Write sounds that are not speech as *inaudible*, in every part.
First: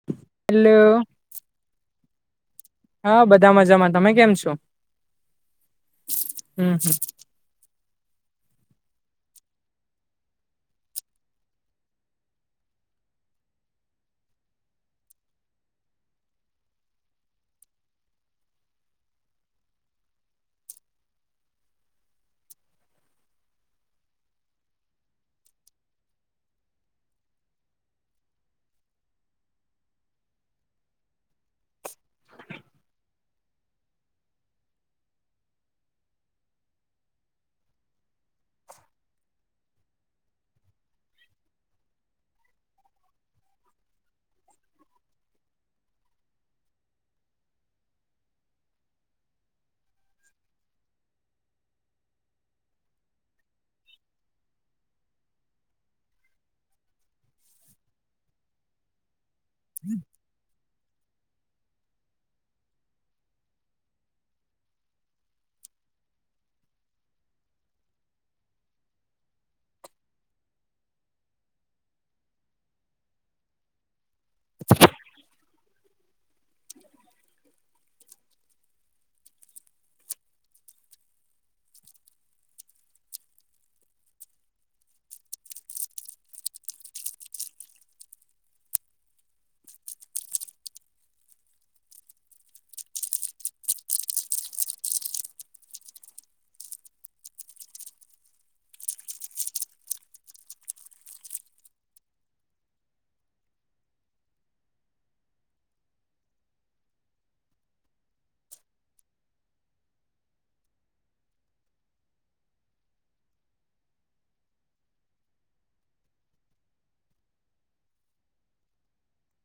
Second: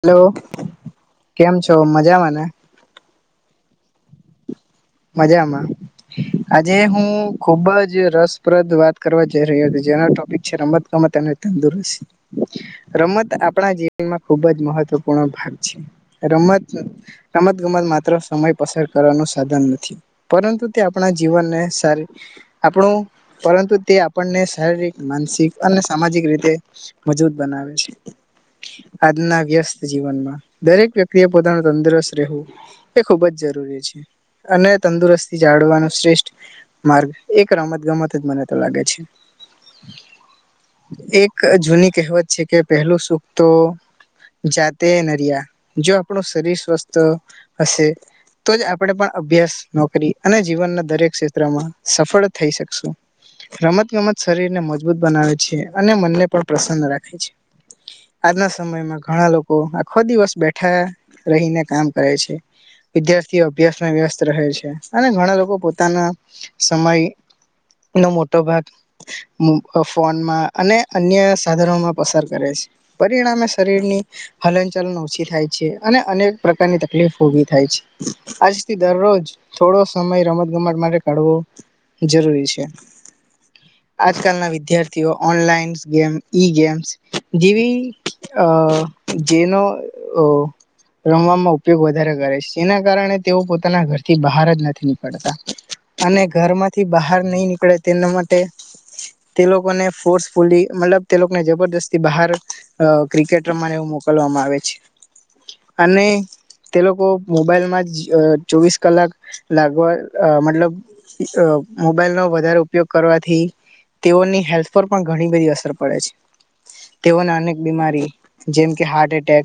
Hello hello કેમ છો મજામાં ને. હા બધા મજામાં તમે કેમ છો. મજામાં હમ આજે હમ હું ખુબ જ રસપ્રદ વાત કરવા જઈ રહ્યો હતી જેના ટોપિક છે રમત ગમત અને તંદુરસ્ત. રમત આપણા જીવનમાં ખુબ જ મહત્વપૂર્ણ ભાગ છે. રમત રમત ગમત માત્ર સમય પસાર કરવાનું સાધન નથી. થી પરંતુ તે આપણા જીવનને સારી આપણું પરંતુ તે આપણને શારીરિક માનસિક અને સામાજિક રીતે મજબૂત બનાવે છે. આજના વ્યસ્ત જીવનમાં દરેક વ્યક્તિ એ પોતાનું તંદુરસ્ત રહેવું એ ખુબ જ જરૂરી છે અને તંદુરસ્તી જાળવાનું શ્રેષ્ઠ માર્ગ એક રમત ગમત જ મને તો લાગે છે. એક જૂની કહેવત છે કે પહેલું સુખ તો જાતે નરિયા જો આપણું શરીર સ્વસ્થ હશે તો જ આપણે પણ અભ્યાસ નોકરી અને જીવનના દરેક ક્ષેત્રમાં સફળ થઈ શકશું. રમત ગમત શરીરને મજબૂત બનાવે છે અને મનને પણ પ્રસન્ન રાખે છે. આજના સમયમાં ઘણા લોક કો આખો દિવસ બેઠા રહીને કામ કરે છે વિદ્યાર્થીઓ અભ્યાસ ત્યાં વ્યસ્ત રહે છે અને ઘણા લોકો પોતાના સમયે નો મોટો ભાગ મો ફોનમાં અને અન્ય સાધનોમાં પસાર કરે છે. પરિણામે શરીરની હલનચલન ઓછી થાય છે અને અનેક પ્રકારની તકલીફ ઊભી થાય છે આજ થી દરરોજ થોડો સમય રમતગમત માટે કાઢવો જરૂરી છે. આજકાલના વિદ્યાર્થીઓ ઓનલાઈન ગેમ ઈ-ગેમ્સ જેવી આ જેનો આ રમવામાં ઉપયોગ વધારે કરે છે જેના કારણે તેઓ પોતાના ઘરથી બહાર જ નથી નીકળતા. અને ઘરમાંથી બહાર નહીં નીકળે તેના માટે તે લોકોને ફોર્સફુલી મતલબ તે લોકોને જબરજસ્તી બહાર આ ક્રિકેટ રમવા અને એવું મોકલવામાં આવે છે. અને તે લોકો મોબાઈલમાં જ આ ચોવીસ કલાક લાગવા આ મતલબ આ મોબાઈલનો વધારે ઉપયોગ કરવાથી તેઓની હેલ્થ પર પણ ઘણી બધી અસર પડે છે તેઓને અનેક બીમારી જેમ કે હાર્ટ એટેક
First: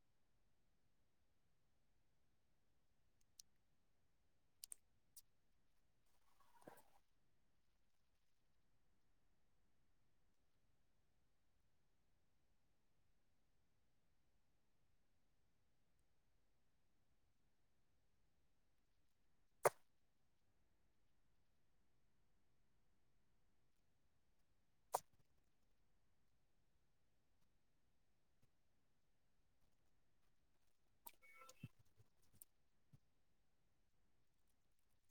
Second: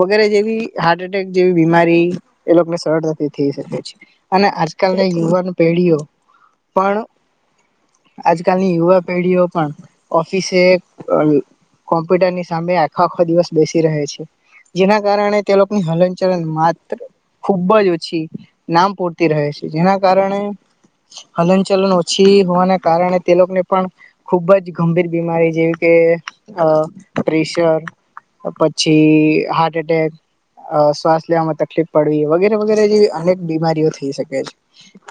વગેરે જેવી હાર્ટ અટેક જેવી બીમારી એ લોકોને સરળતાથી થઈ શકે છે અને આજકાલ યુવાન પેઢીઓ પણ આજકાલની યુવા પેઢીઓ પણ ઓફિસે આ કોમ્પ્યુટરની સામે આખો આખો દિવસ બેસી રહે છે. જેના કારણે તે લોકોની હલનચલન માત્ર ખૂબ જ ઓછી નામ પૂરતી રહે છે જેના કારણે હલનચલન ઓછી હોવાના કારણે તે લોકોને પણ ખૂબ જ ગંભીર બીમારીઓ જેવી કે પ્રેશર, પછી હાર્ટ એટેક, અ શ્વાસ લેવામાં તકલીફ પડે વગેરે વગેરે જેવી અનેક બીમારીઓ થઈ શકે છે,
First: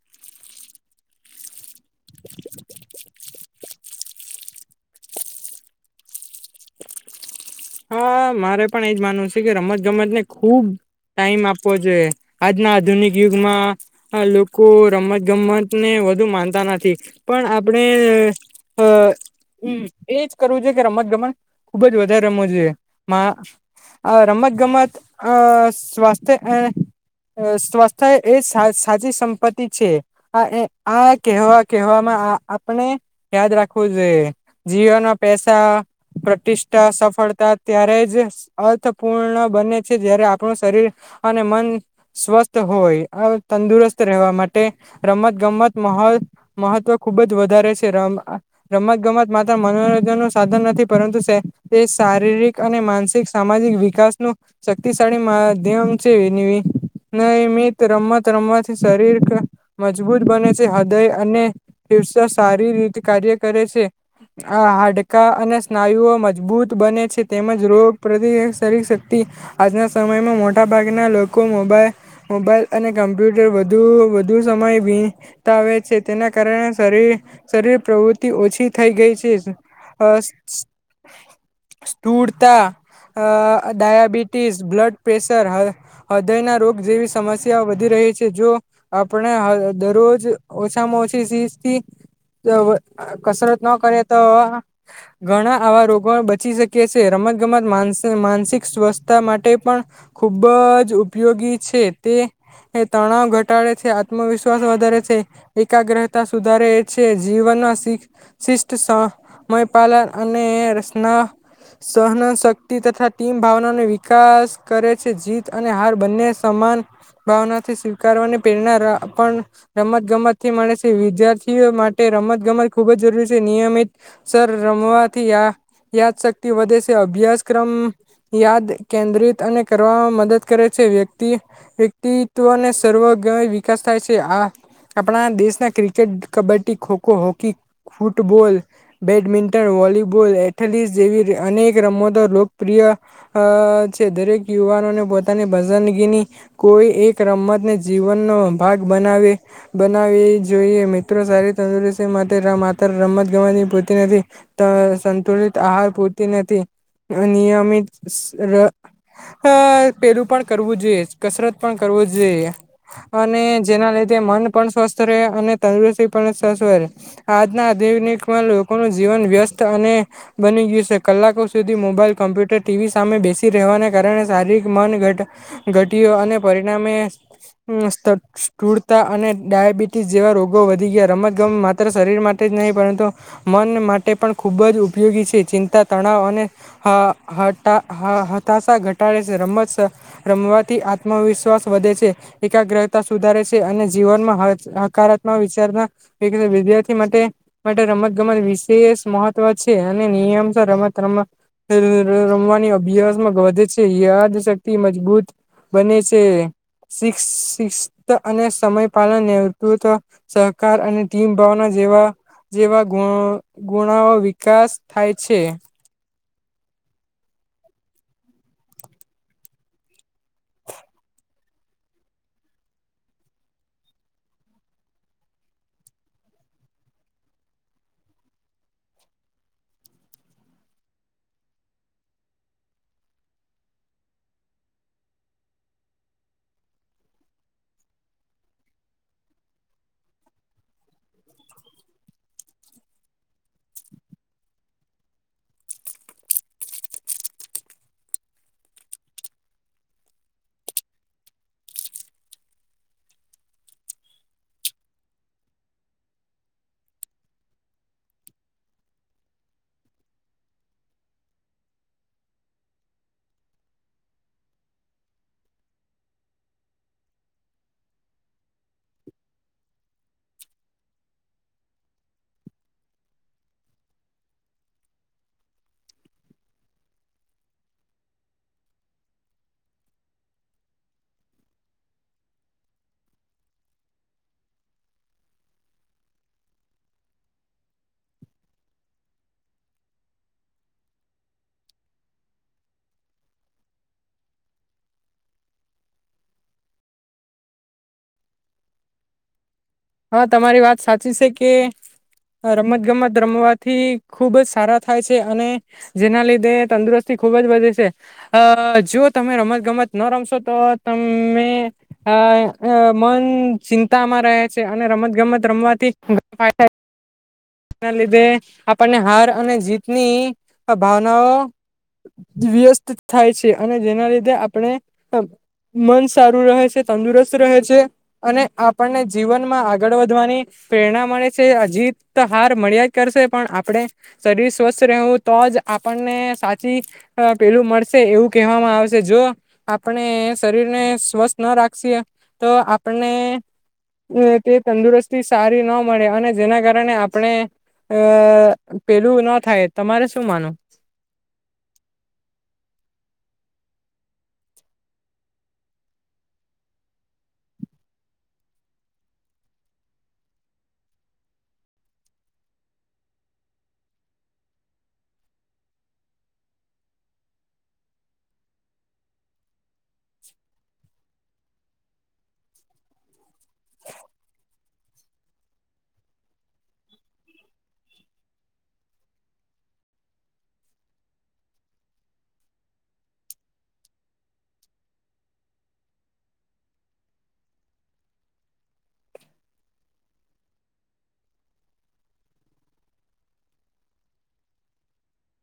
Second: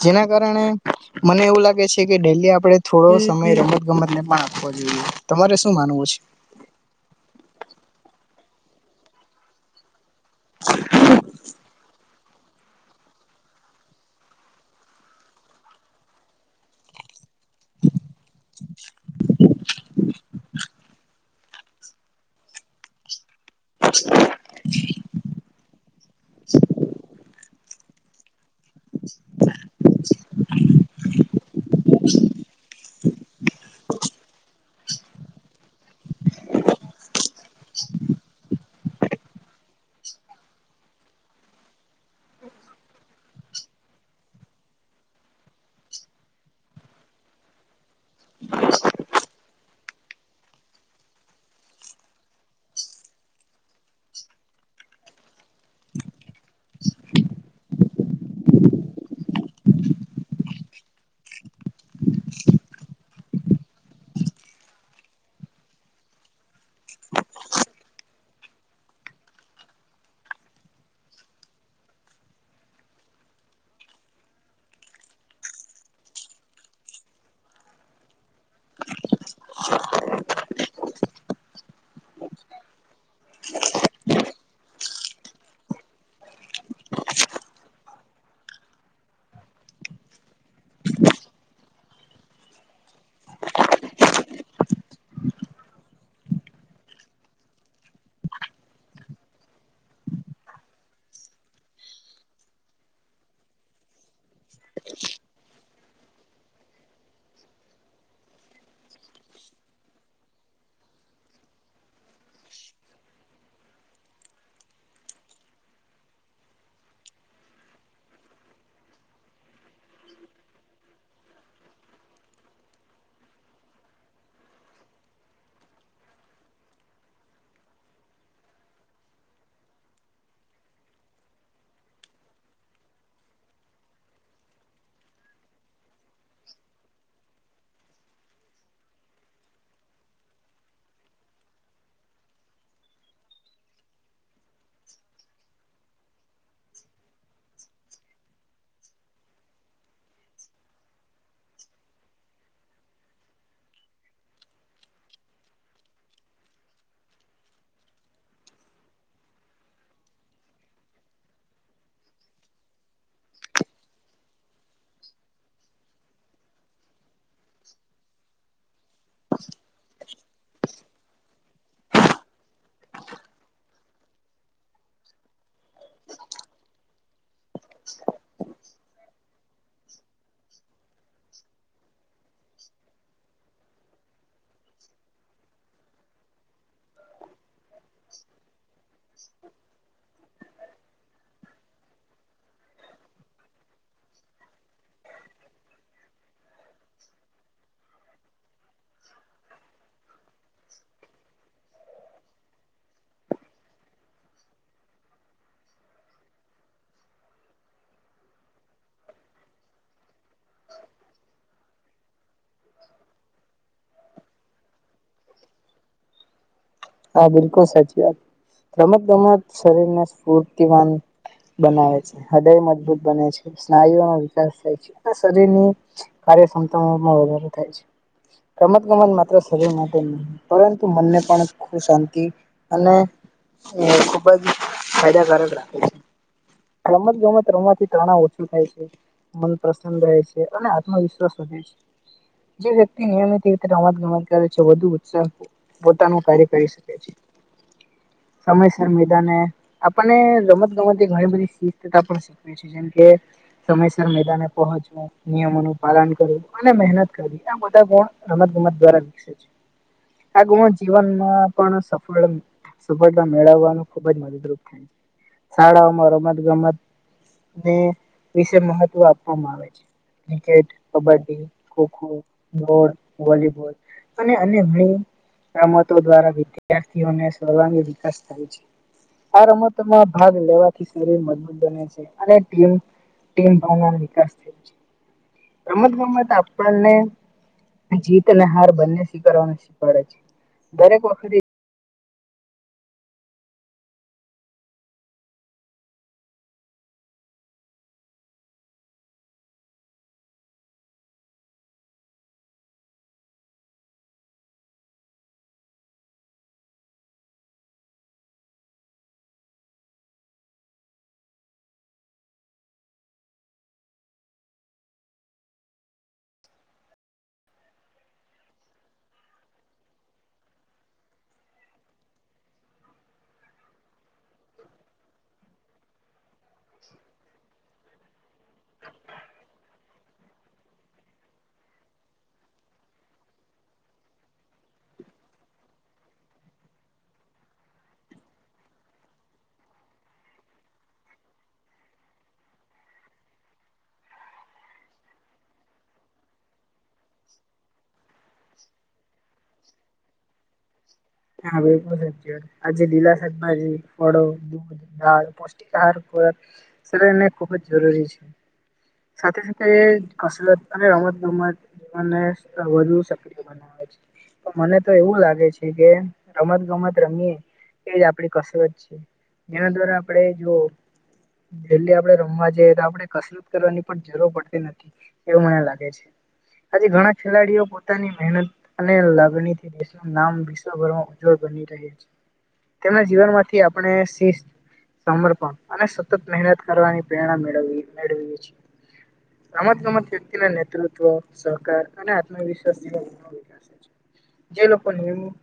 જેના કારણે મને એવું લાગે છે કે ડેઇલી આપણે થોડો સમય રમતગમતને પણ આપવો જોઈએ. તમારે શું માનવું છે? હા, મારે પણ એ જ માનવું છે કે રમતગમતને ખૂબ સમય આપવો જોઈએ. આજના આધુનિક યુગમાં આ લોકો રમતગમતને વધુ માનતા નથી, પણ આપડે. *inaudible* હમ્મ એજ કરવું છે કે રમતગમત ખૂબ જ વધારે રમવું જોઈએ. માં રમતગમત. અ સ્વાસ્થ્ય સ્વાસ્થ્ય એ સા સાચી સંપત્તિ છે. આ એ કહેવા કહેવામાં આ આપણે. યાદ રાખવું જોઈએ. જીવનમાં પૈસા, પ્રતિષ્ઠા, ફળતા ત્યારે જ અર્થપૂર્ણ બને છે, જ્યારે આપણું શરીર અને મન સ્વસ્થ હોય. તંદુરસ્ત. તંદુરસ્ત રહેવા માટે રમતગમત મહત્વ ખૂબ જ વધારે છે. રમ રમતગમત માત્ર મનોરંજનનું સાધન નથી, પરંતુ સેતીશ શારીરિક અને માનસિક, સામાજિક વિકાસનું શક્તિશાળી માધ્યમ છે એવી. નિયમિત રમત રમવાથી શરીર મજબૂત બને છે. હૃદય અને ફેફસા સારી રીતે કાર્ય કરે છે. આ હાડકાં અને સ્નાયુઓ મજબૂત બને છે તેમજ રોગપ્રતિ શરીર શક્તિ આજના સમયમાં મોટા ભાગના લોકો મોબાઈલ મોબાઈલ અને કમ્પ્યુટર વધુ વધુ સમય વી વિતાવે છે, તેના કારણે શરીર શરીર પ્રવૃત્તિ ઓછી થઈ ગઈ છે. અસ્ત સ્થૂળતા, અ ડાયાબિટીસ, બ્લડ પ્રેશર આવે હૃદય ના રોગ જેવી સમસ્યા વધી રહી છે જો આપણે આ દરરોજ ઓછામાં ઓછી સીઝથી. કસરત ન કરે તો ઘણા આવા રોગો બ ચી શકે છે. રમત ગમત માન માનસિક સ્વસ્થતા માટે પણ ખુબ જ ઉપયોગી છે. તે એ તણાવ ઘટાડે છે, આત્મવિશ્વાસ વધારે છે. એકાગ્રતા સુધારે છે. જીવનમાં શી શિષ્ટ સમયપલન અને સહન શક્તિ તથા ટીમ ભાવનાનો વિકાસ કરે છે. જીત અને હાર બંને સમાન ભાવનાથી સ્વીકારવાની પ્રેરણા પણ રમત ગમત થી મળે છે. વિદ્યાર્થીઓ માટે રમત-ગમત ખૂબ જ જરૂરી છે. નિયમિત સર રમવાથી યા યાદશક્તિ વધે છે. અભ્યાસક્રમ યાદ કેન્દ્રિત અને કરવામાં મદદ કરે છે. વ્યક્તિએ વ્યક્તિત્વને સર્વગ વિકાસ થાય છે. આ આપણા દેશના ક્રી cricket, kabaddi, kho kho, hockey, football, badminton volleyball, athlete જેવી અનેક રમતો લોકપ્રિય અ છે. દરેક યુવાનોને પોતાની પસંદગીની કોઈ એક રમતને જીવનનો ભાગ બનાવે. બનાવી જોઈએ મિત્રો સારી તંદુરસ્તી માટે માત્ર રમત ગમતની પૂરતી નથી. સંતુલિત આહાર પૂરતી નથી, નિયમિત હા પેલું પણ કરવું જોઈએ. કસરત પણ કરવું જોઈએ. અને જેના લીધે મન પણ સ્વસ્થ રહે, અને તંદુરસ્તી પણ સ્વસ્થ રહે. આજના આ દનિકમાં લોકોનું જીવન વ્યસ્ત અને બની ગયું છે. કલાકો સુધી મોબાઈલ કોમ્પ્યુટર, ટીવી સામે બેસી રહેવાના કારણે શારીરિક મન ઘટ ઘટ્યો અને પરિણામે ટૂળતા અને ડાયાબિટીસ જેવા રોગો વધી ગયા. રમતગમત માત્ર શરીર માટે જ નહીં પરંતુ મન માટે પણ ખૂબ જ ઉપયોગી છે ચિંતા, તણાવ અને હા હ હતા હ હતાશા ઘટાડ છે. રમત રમવાથી આત્મવિશ્વાસ વધે છે. એકાગ્રતા સુધારે છે અને જીવનમાં હકારાત્મક વિચારના વિદ્યાર્થી માટે માટે રમત ગમત વિશેષ મહત્વ છે, અને નિયમ તો રમત રમ રમવાની અભ્યાસમાં વધે છે. યાદ શક્તિ મજબૂત બને છે શિક શિક્ષ અને સમય પાલન નેતૃત્ સહકાર અને ટીમ ભાવના જેવા જેવા ગ ગુણાઓ. વિકાસ થાય છે. હા બિલકુલ સાચી વાત રમત ગમત શરીર ને સ્ફૂર્તિ વાન બનાવે છે. હૃદય મજબૂત બને છે, સ્નાયુઓનો વિકાસ થાય છે. આ શરીરની કાર્યક્ષમતામાં વધારો થાય છે. ગમત ગમત માત્ર શરીર માટે ન પરંતુ મનને પણ ખુ શાંતિ અને ખુબ જ ફાયદાકારક રાખે છે. રમત ગમત રમવા થી તણાવ ઓછું થાય છે. મન પ્રસન્ન રહે છે, અને આત્મવિશ્વાસ વધે છે. જે વ્યક્તિ નિયમિતતે રમત ગમત કરે છે વધુ ઉત્સાહ પોતાનું કાર્ય કરી શકે છે. સમયસર મેદાને આપણને રમત ગમત ઘણી બધી તા પણ શીખવે છે, જેમ કે સમયસર મેદાને પહોંચવ નિયમો ન પાલન કરવું અને મહેનત કરવી. આ બધા ગુણ રમત ગમત દ્વારા વિકસે છે. આ ગુણો જીવનમાં પણ સફળ સફળતા મેળવવાનું ખુબજ મદદરૂપ થાય છે. શાળાઓમાં રમત ગમતને વિશે મહત્વ આપવામાં આવે છે. ક્રિકેટ કબ્ડી ખોખો દોડ વોલીબોલ ઘણી રમતો દ્વારા વિદ્યાર્થીઓને સર્વાંગી વિકાસ થાય છે. આ રમતમાં ભાગ લેવાથી મબૂત બને છે. રમત ગમત આપણને જીત અને હાર બંને સ્વીકારારવાને શીખવાડે છે, દરેક વખત હા તમારી વાત સાચી છે કે રમત ગમત રમવાથી ખુબ જ સારા થાય છે, અને જેના લીધે તંદુરસ્તી ખુબ જ વધે છે. અ જો તમે રમત ગમત ન રમશો તો તમે અ મન ચિંતા માં રહે છે અને રમત ગમત રમવાથી ફાા ના લીધે આપણને હાર અને જીતની ભાવનાઓ વ્યસ્ત થાય છે, અને જેના લીધે આપણે મન સારું રહે છે તંદુરસ્ત રહે છે. અને આપણને જીવનમાં આગળ વધવાની પ્રેરણા મળે છે અજીત તો હાર મળ્યા જ કરશે પણ આપણે શરીર સ્વસ્થ રહેવું તો જ આપણને સાચી પેલું મળશે એવું કહેવામાં આવશે જો આપણે શરીર ને સ્વસ્થ ના રાખશ તો આપને તે તંદુરસ્તી સારી ન મળે અને જેના કારણે આપણે અ પેલું ન થાય તમારે શું માનુ હા બલકુલ સાહેબ આ લલા સાહેબમાંડો આહાર પૌષ્ટિક આહાર શરીર ને ખુબ જ જરૂરી છે. સાથે સાથે કસરત અને રમત ગમત જીવનને વધુ સક્રિય બનાવે છે પણ મને તો એવું લાગે છે. કે રમત ગમત રમીએ એજ આપડી કસરત છે. એના દ્વારા આપડે જો. ડેલી આપડે રમવા જઈએ તો આપડણે કસરત કરવાની પણ જરૂર પડતી નથી એવું મને લાગે છે. આજ ઘણા ખેલાડીઓ પોતાની મહેનત અને લાગણી થી દેશનું નામ તેમના જીવન માંથી આપણે સિસ્થ. સમર્પણ અને સતત મહેનત કરવાની પ્રેરણા મેળવી મેળવીએ છીએ. રમત ગમત વ્યક્તિના નેતૃત્વ સહકાર અને આત્મવિશ્વાસ જેવા. છે. જે લોકોને એવું.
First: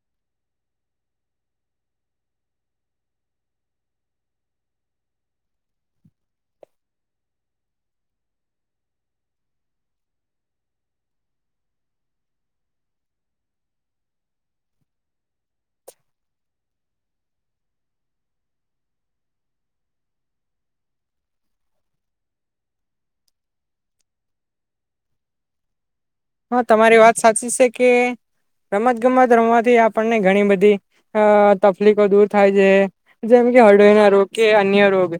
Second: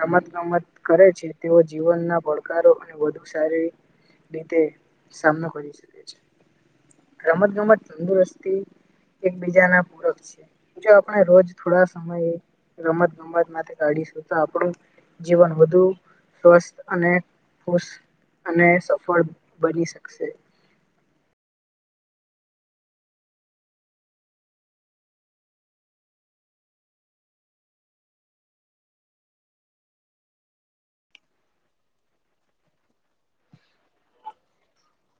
રમત ગમત કરે છે તેઓ જીવનના પડકારો અને વધુ શારીરિક રીતે સામનો કરી શકે છે. રમત ગમત તંદુરસ્તી એકબીજા ના પૂરક છે. જો આપણે રોજ થોડા સમય રમત ગમત માટે કાઢિશતા આપણું જીવન વધુ સ્વસ્થ અને ખુશ અને સફળ બની શકશે. હા તમારી વાત સાચી છે કે રમત ગમત રમવાથી આપણને ઘણી બધી અ તકલીફો દૂર થાય છે જેમ કે હળડોઈ ના રોગ કે અન્ય રોગ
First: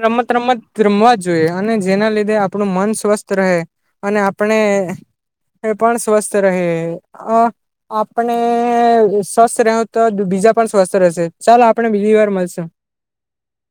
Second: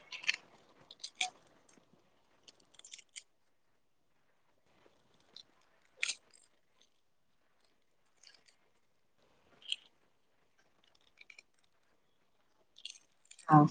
રમત રમત રમવા જોઈએ અને જેના લીધે આપણું મન સ્વસ્થ રહે. અને આપણે એ પણ સ્વસ્થ રહે અ. આપણે સ્વસ્થ રહવુ તો બીજા પણ સ્વસ્થ રહેશે ચાલો આપણે બીજી વાર મલશુ. હા.